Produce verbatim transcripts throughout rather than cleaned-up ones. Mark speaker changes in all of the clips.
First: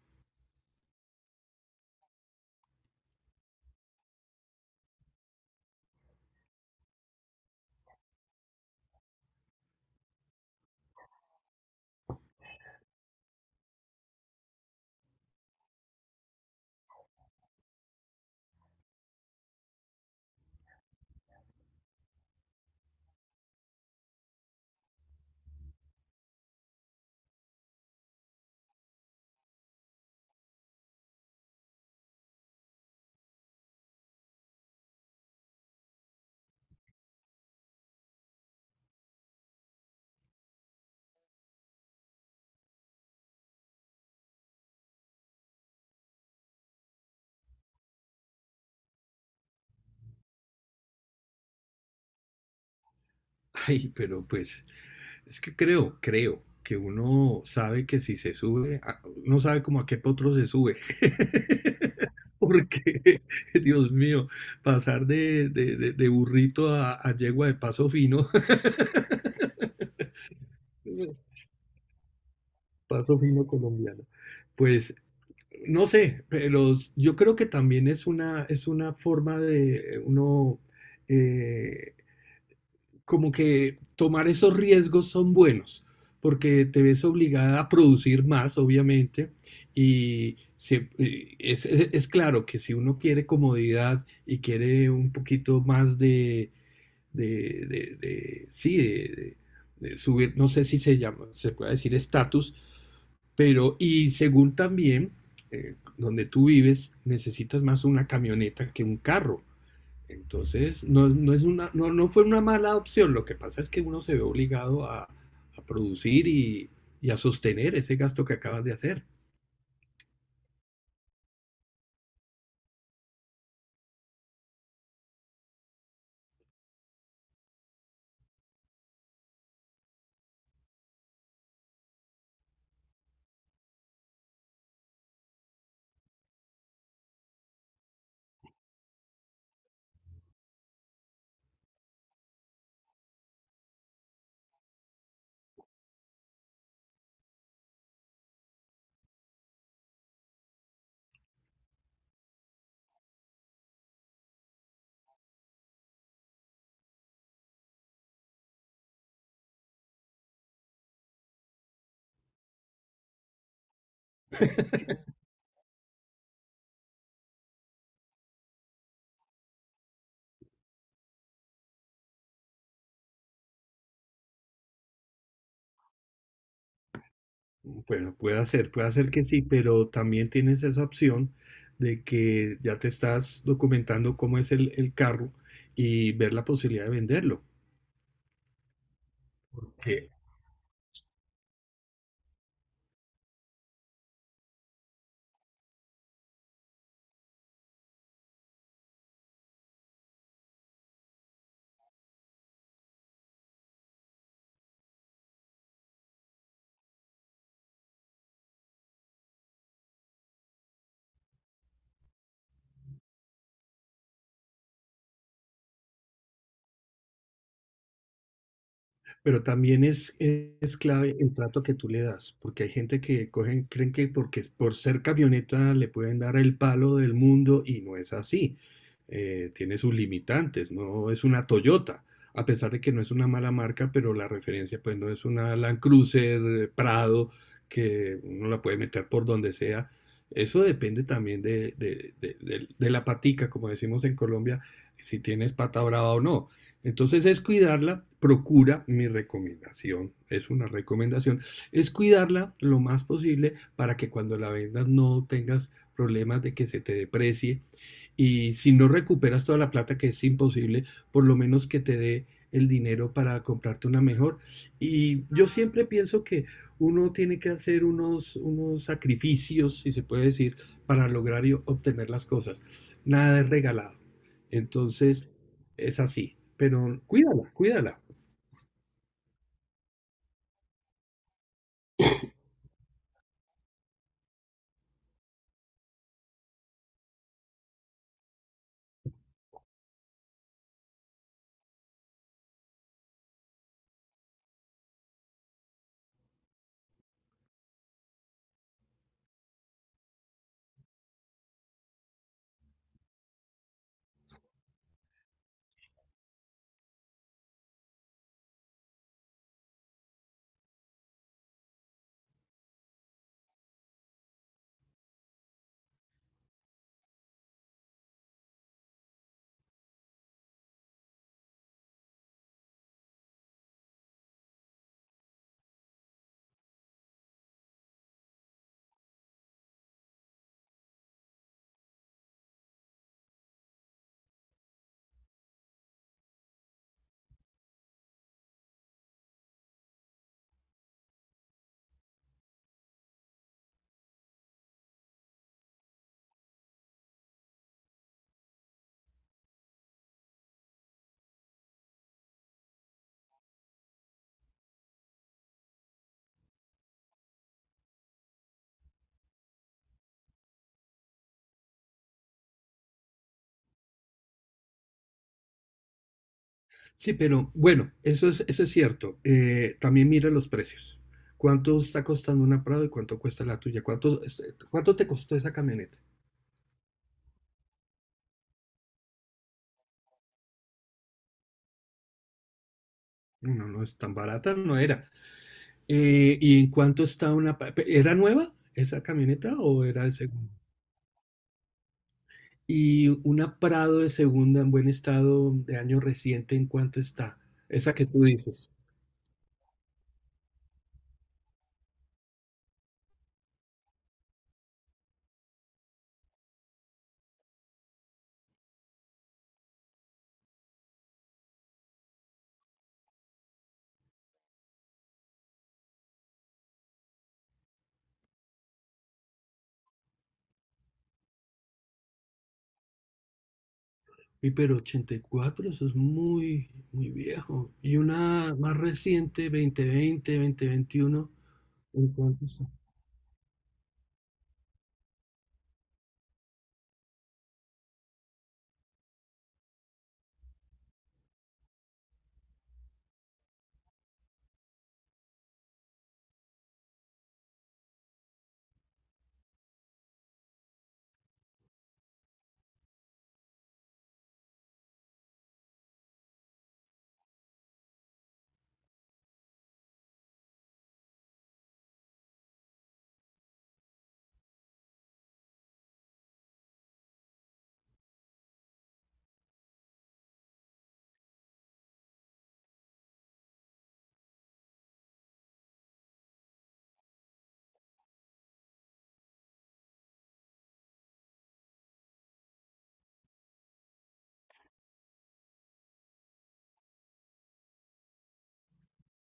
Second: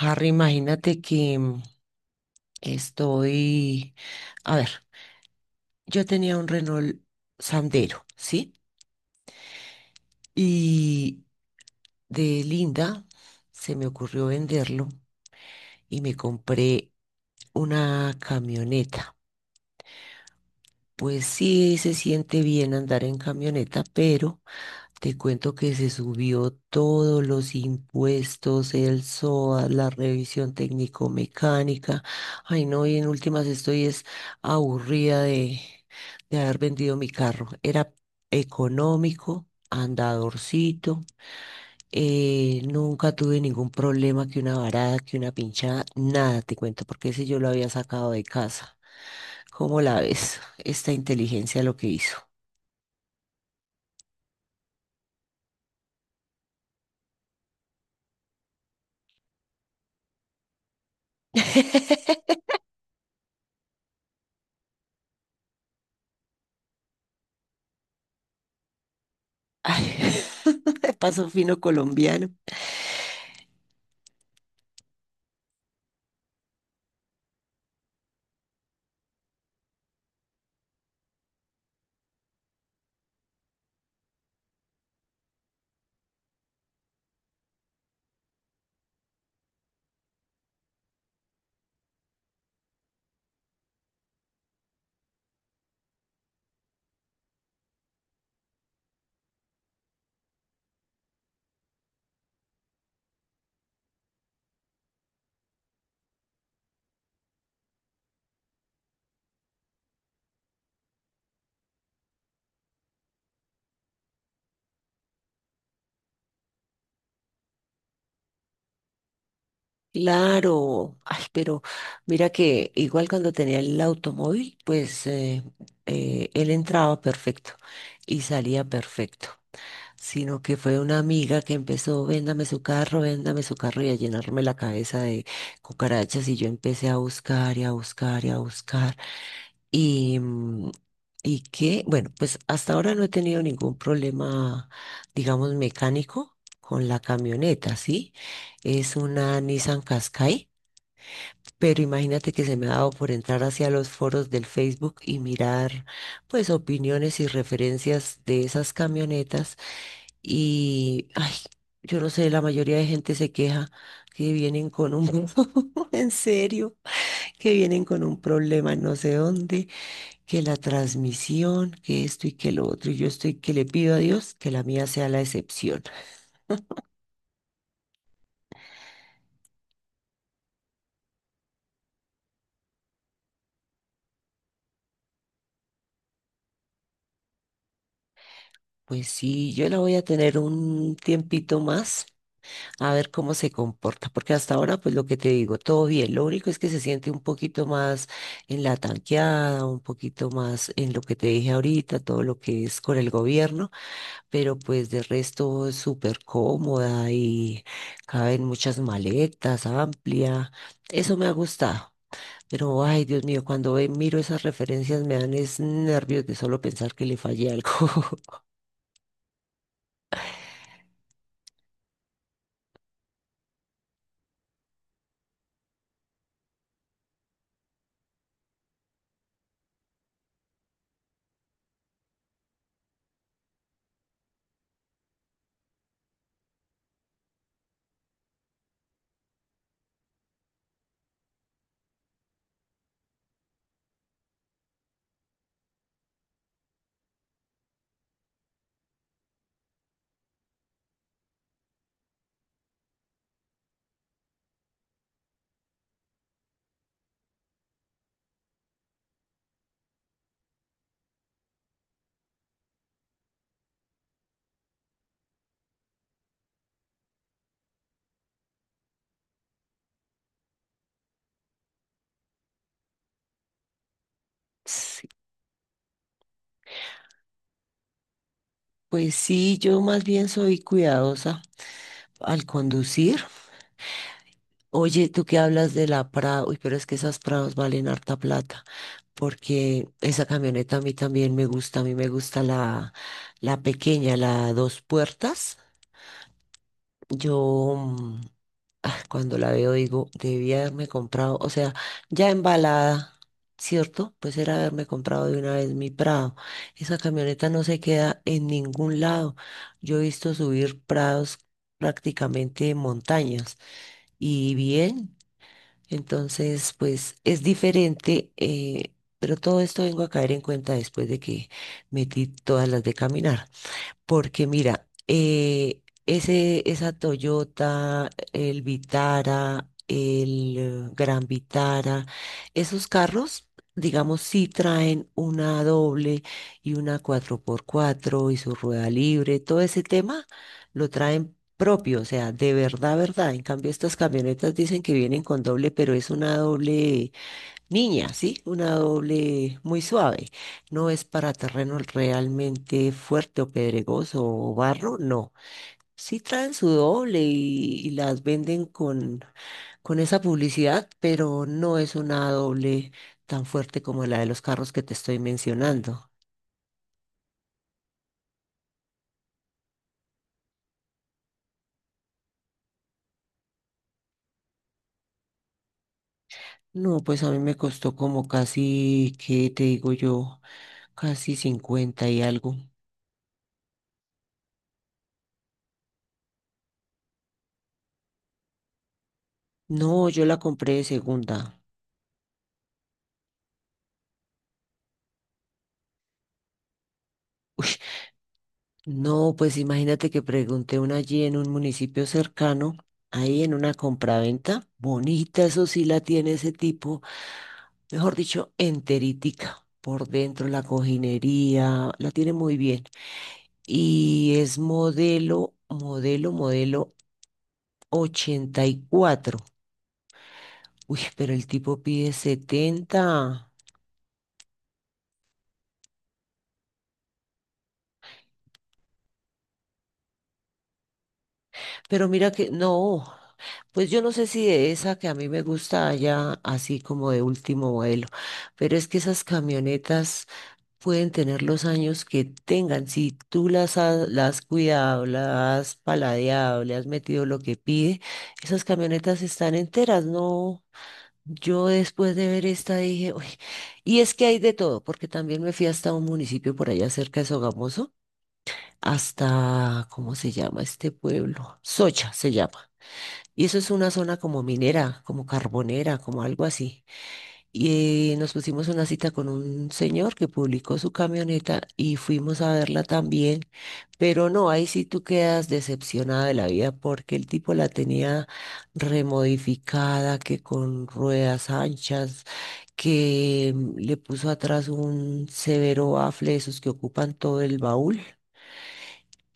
Speaker 1: Harry, imagínate que mm, estoy, a ver, yo tenía un Renault Sandero, ¿sí? Y de linda se me ocurrió venderlo y me compré una camioneta. Pues sí, se siente bien andar en camioneta, pero te cuento que se subió todos los impuestos, el S O A, la revisión técnico-mecánica. Ay, no, y en últimas estoy es aburrida de, de haber vendido mi carro. Era económico, andadorcito, eh, nunca tuve ningún problema que una varada, que una pinchada, nada te cuento, porque ese yo lo había sacado de casa. ¿Cómo la ves? Esta inteligencia lo que hizo.
Speaker 2: Ay, pero pues es que creo, creo que uno sabe que si se sube, a- uno sabe como a qué potro se sube. Porque, Dios mío, pasar de, de- de- de burrito a, a yegua de paso fino,
Speaker 1: Ay, de paso fino colombiano.
Speaker 2: paso fino colombiano. Pues no sé, pero s- yo creo que también es una, es una forma de uno eh, como que tomar esos riesgos son buenos, porque te ves obligada a producir más, obviamente, y se- eh, es, es- es claro que si uno quiere comodidad y quiere un poquito más de, de, de- de- sí, de, de- de subir, no sé si se llama, se puede decir estatus, pero y según también eh, donde tú vives, necesitas más una camioneta que un carro. Entonces, no, no, es una, no, no fue una mala opción. Lo que pasa es que uno se ve obligado a, a producir y, y a sostener ese gasto que acabas de hacer.
Speaker 1: Claro, ay, pero mira que igual cuando tenía el automóvil, pues eh, eh, él entraba perfecto y salía perfecto, sino que fue una amiga que empezó, véndame su carro, véndame su carro y a llenarme la cabeza de cucarachas y yo empecé a buscar y a buscar y a buscar y, mm, y que, bueno, pues hasta ahora no he tenido ningún problema, digamos, mecánico con la camioneta, ¿sí? Es una Nissan Qashqai, pero imagínate que se me ha dado por entrar hacia los foros del Facebook y mirar pues opiniones y referencias de esas camionetas y ay, yo no sé, la mayoría de gente se queja que vienen con un en serio, que vienen con un problema no sé dónde, que la transmisión, que esto y que lo otro, y yo estoy que le pido a Dios que la mía sea la excepción.
Speaker 2: Bueno, puede ser, puede ser que sí, pero también tienes esa opción de que ya te estás documentando cómo es el, el carro y ver la posibilidad de venderlo.
Speaker 1: Pues sí, yo la voy a tener un tiempito más a ver cómo se comporta, porque hasta ahora, pues lo que te digo, todo bien, lo único es que se siente un poquito más en la tanqueada, un poquito más en lo que te dije ahorita, todo lo que es con el gobierno, pero pues de resto es súper cómoda y caben muchas maletas, amplia, eso me ha gustado. Pero, ay, Dios mío, cuando ve- miro esas referencias me dan es nervios de solo pensar que le fallé algo.
Speaker 2: Pero también es, es clave el trato que tú le das, porque hay gente que cogen, creen que porque es- por ser camioneta le pueden dar el palo del mundo y no es así. Eh, tiene sus limitantes, no es una Toyota, a pesar de que no es una mala marca, pero la referencia pues no es una Land Cruiser, eh, Prado, que uno la puede meter por donde sea. Eso depende también de, de, de, de de la patica, como decimos en Colombia, si tienes pata brava o no. Entonces es cuidarla, procura mi recomendación, es una recomendación, es cuidarla lo más posible para que cuando la vendas no tengas problemas de que se te deprecie y si no recuperas toda la plata que es imposible, por lo menos que te dé el dinero para comprarte una mejor. Y yo siempre pienso que uno tiene que hacer unos, unos sacrificios, si se puede decir, para lograr y obtener las cosas. Nada es regalado.
Speaker 1: Sí.
Speaker 2: Entonces, es así. Pero cuídala, cuídala.
Speaker 1: Pues sí, yo más bien soy cuidadosa al conducir. Oye, tú que hablas de la Prado, uy, pero es que esas Prados valen harta plata, porque esa camioneta a mí también me gusta, a mí me gusta la, la pequeña, la dos puertas. Yo mm, ah, cuando la veo digo, debía haberme comprado, o sea, ya embalada, ¿cierto? Pues era haberme comprado de una vez mi Prado. Esa camioneta no se queda en ningún lado. Yo he visto subir Prados prácticamente en montañas y bien. Entonces, pues es diferente, eh, pero todo esto vengo a caer en cuenta después de que metí todas las de caminar. Porque mira, eh, ese, esa Toyota, el Vitara, el eh, Gran Vitara, esos carros, digamos, sí traen una doble y una cuatro por cuatro y su rueda libre, todo ese tema lo traen propio, o sea, de verdad, verdad. En cambio, estas camionetas dicen que vienen con doble, pero es una doble, niña, sí, una doble muy suave. No es para terreno realmente fuerte o pedregoso o barro, no. Sí traen su doble y, y las venden con, con esa publicidad, pero no es una doble tan fuerte como la de los carros que te estoy mencionando.
Speaker 2: Sí, pero bueno, eso es, eso es cierto. Eh, también mira los precios. ¿Cuánto está costando una Prado y cuánto cuesta la tuya? ¿Cuánto, es- cuánto te costó esa camioneta?
Speaker 1: No, pues a mí me costó como casi, ¿qué te digo yo? Casi cincuenta y algo.
Speaker 2: No, no no es tan barata, no era. Eh, ¿y en cuánto está una... pa- pe- ¿Era nueva esa camioneta o era
Speaker 1: No,
Speaker 2: de
Speaker 1: yo la
Speaker 2: segunda?
Speaker 1: compré de segunda.
Speaker 2: Y una Prado de segunda en buen estado de año reciente, ¿en cuánto está? Esa que tú dices.
Speaker 1: No, pues imagínate que pregunté una allí en un municipio cercano, ahí en una compraventa, bonita, eso sí la tiene ese tipo, mejor dicho, enterítica, por dentro la cojinería, la tiene muy bien. Y es modelo, modelo, modelo ochenta y cuatro. Uy, pero el tipo pide setenta.
Speaker 2: Y pero ochenta y cuatro eso es muy, muy viejo. Y una más reciente, dos mil veinte, veintiuno,
Speaker 1: Pero
Speaker 2: ¿en
Speaker 1: mira
Speaker 2: cuánto
Speaker 1: que
Speaker 2: está?
Speaker 1: no. Pues yo no sé si de esa que a mí me gusta haya así como de último vuelo, pero es que esas camionetas pueden tener los años que tengan. Si tú las has, las has cuidado, las has paladeado, le has metido lo que pide, esas camionetas están enteras, ¿no? Yo después de ver esta dije, uy, y es que hay de todo, porque también me fui hasta un municipio por allá cerca de Sogamoso, hasta, ¿cómo se llama este pueblo? Socha se llama. Y eso es una zona como minera, como carbonera, como algo así. Y eh, nos pusimos una cita con un señor que publicó su camioneta y fuimos a verla también. Pero no, ahí sí tú quedas decepcionada de la vida porque el tipo la tenía remodificada, que con ruedas anchas, que mm, le puso atrás un severo bafle de esos que ocupan todo el baúl.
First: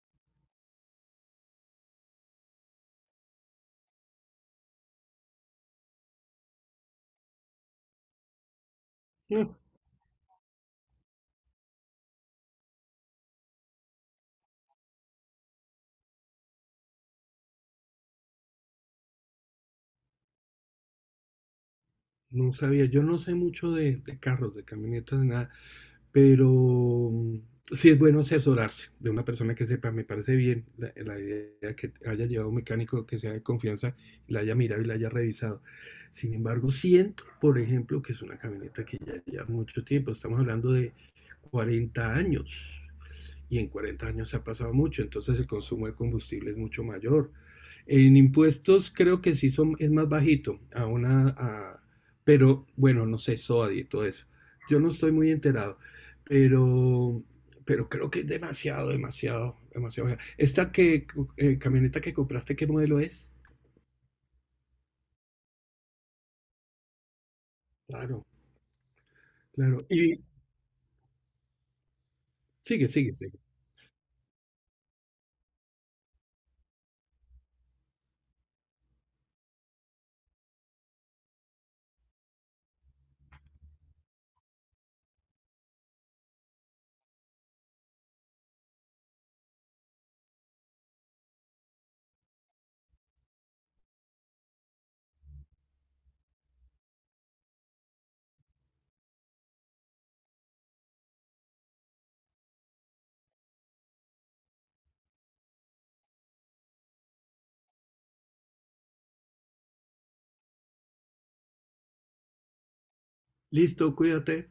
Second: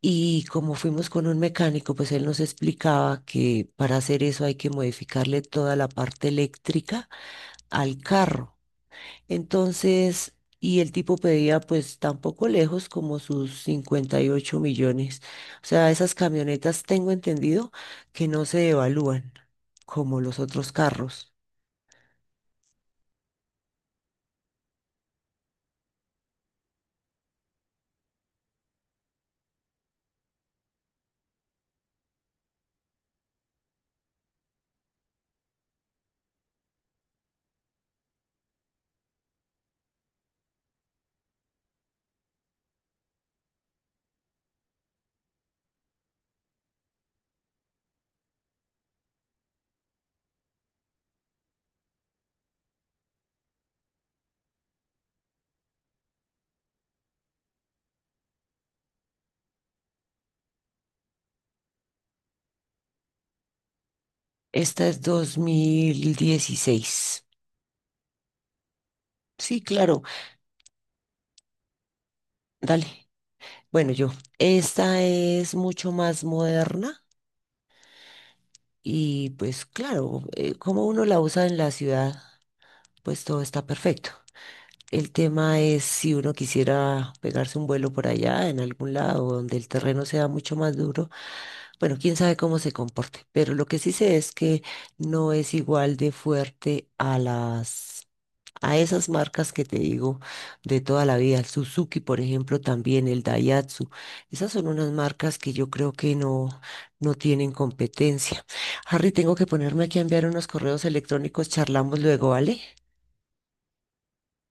Speaker 1: Y como fuimos con un mecánico, pues él nos explicaba que para hacer eso hay que modificarle toda la parte eléctrica al carro.
Speaker 2: No,
Speaker 1: Entonces, y el tipo pedía pues tampoco lejos como sus cincuenta y ocho millones. O sea, esas camionetas tengo entendido que no se evalúan como los otros carros.
Speaker 2: no sabía. Yo no sé mucho de, de carros, de camionetas, de nada, pero mm, sí es bueno asesorarse de una persona que sepa. Me parece bien la, la idea que haya llevado un mecánico que sea de confianza, la haya mirado y la haya revisado. Sin embargo, siento, por ejemplo, que es una camioneta que ya lleva mucho tiempo. Estamos hablando de cuarenta años. Y en cuarenta años ha pasado mucho, entonces el consumo de combustible es mucho mayor. En impuestos creo que sí son, es más bajito, a una, a, pero bueno, no sé, S O A D y todo eso. Yo no estoy muy enterado, pero, pero creo que es demasiado, demasiado, demasiado baja. Esta que, eh, camioneta que compraste, ¿qué modelo es?
Speaker 1: Esta es dos mil dieciséis.
Speaker 2: Claro,
Speaker 1: Sí,
Speaker 2: claro.
Speaker 1: claro,
Speaker 2: Y
Speaker 1: dale.
Speaker 2: sigue, sigue, sigue.
Speaker 1: Bueno, yo, esta es mucho más moderna. Y pues claro, eh, como uno la usa en la ciudad, pues todo está perfecto. El tema es si uno quisiera pegarse un vuelo por allá, en algún lado donde el terreno sea mucho más duro, bueno, quién sabe cómo se comporte, pero lo que sí sé es que no es igual de fuerte a las a esas marcas que te digo de toda la vida, el Suzuki, por ejemplo, también el Daihatsu. Esas son unas marcas que yo creo que no, no tienen competencia. Harry, tengo que ponerme aquí a enviar unos correos electrónicos, charlamos luego, ¿vale?
Speaker 2: Listo, cuídate.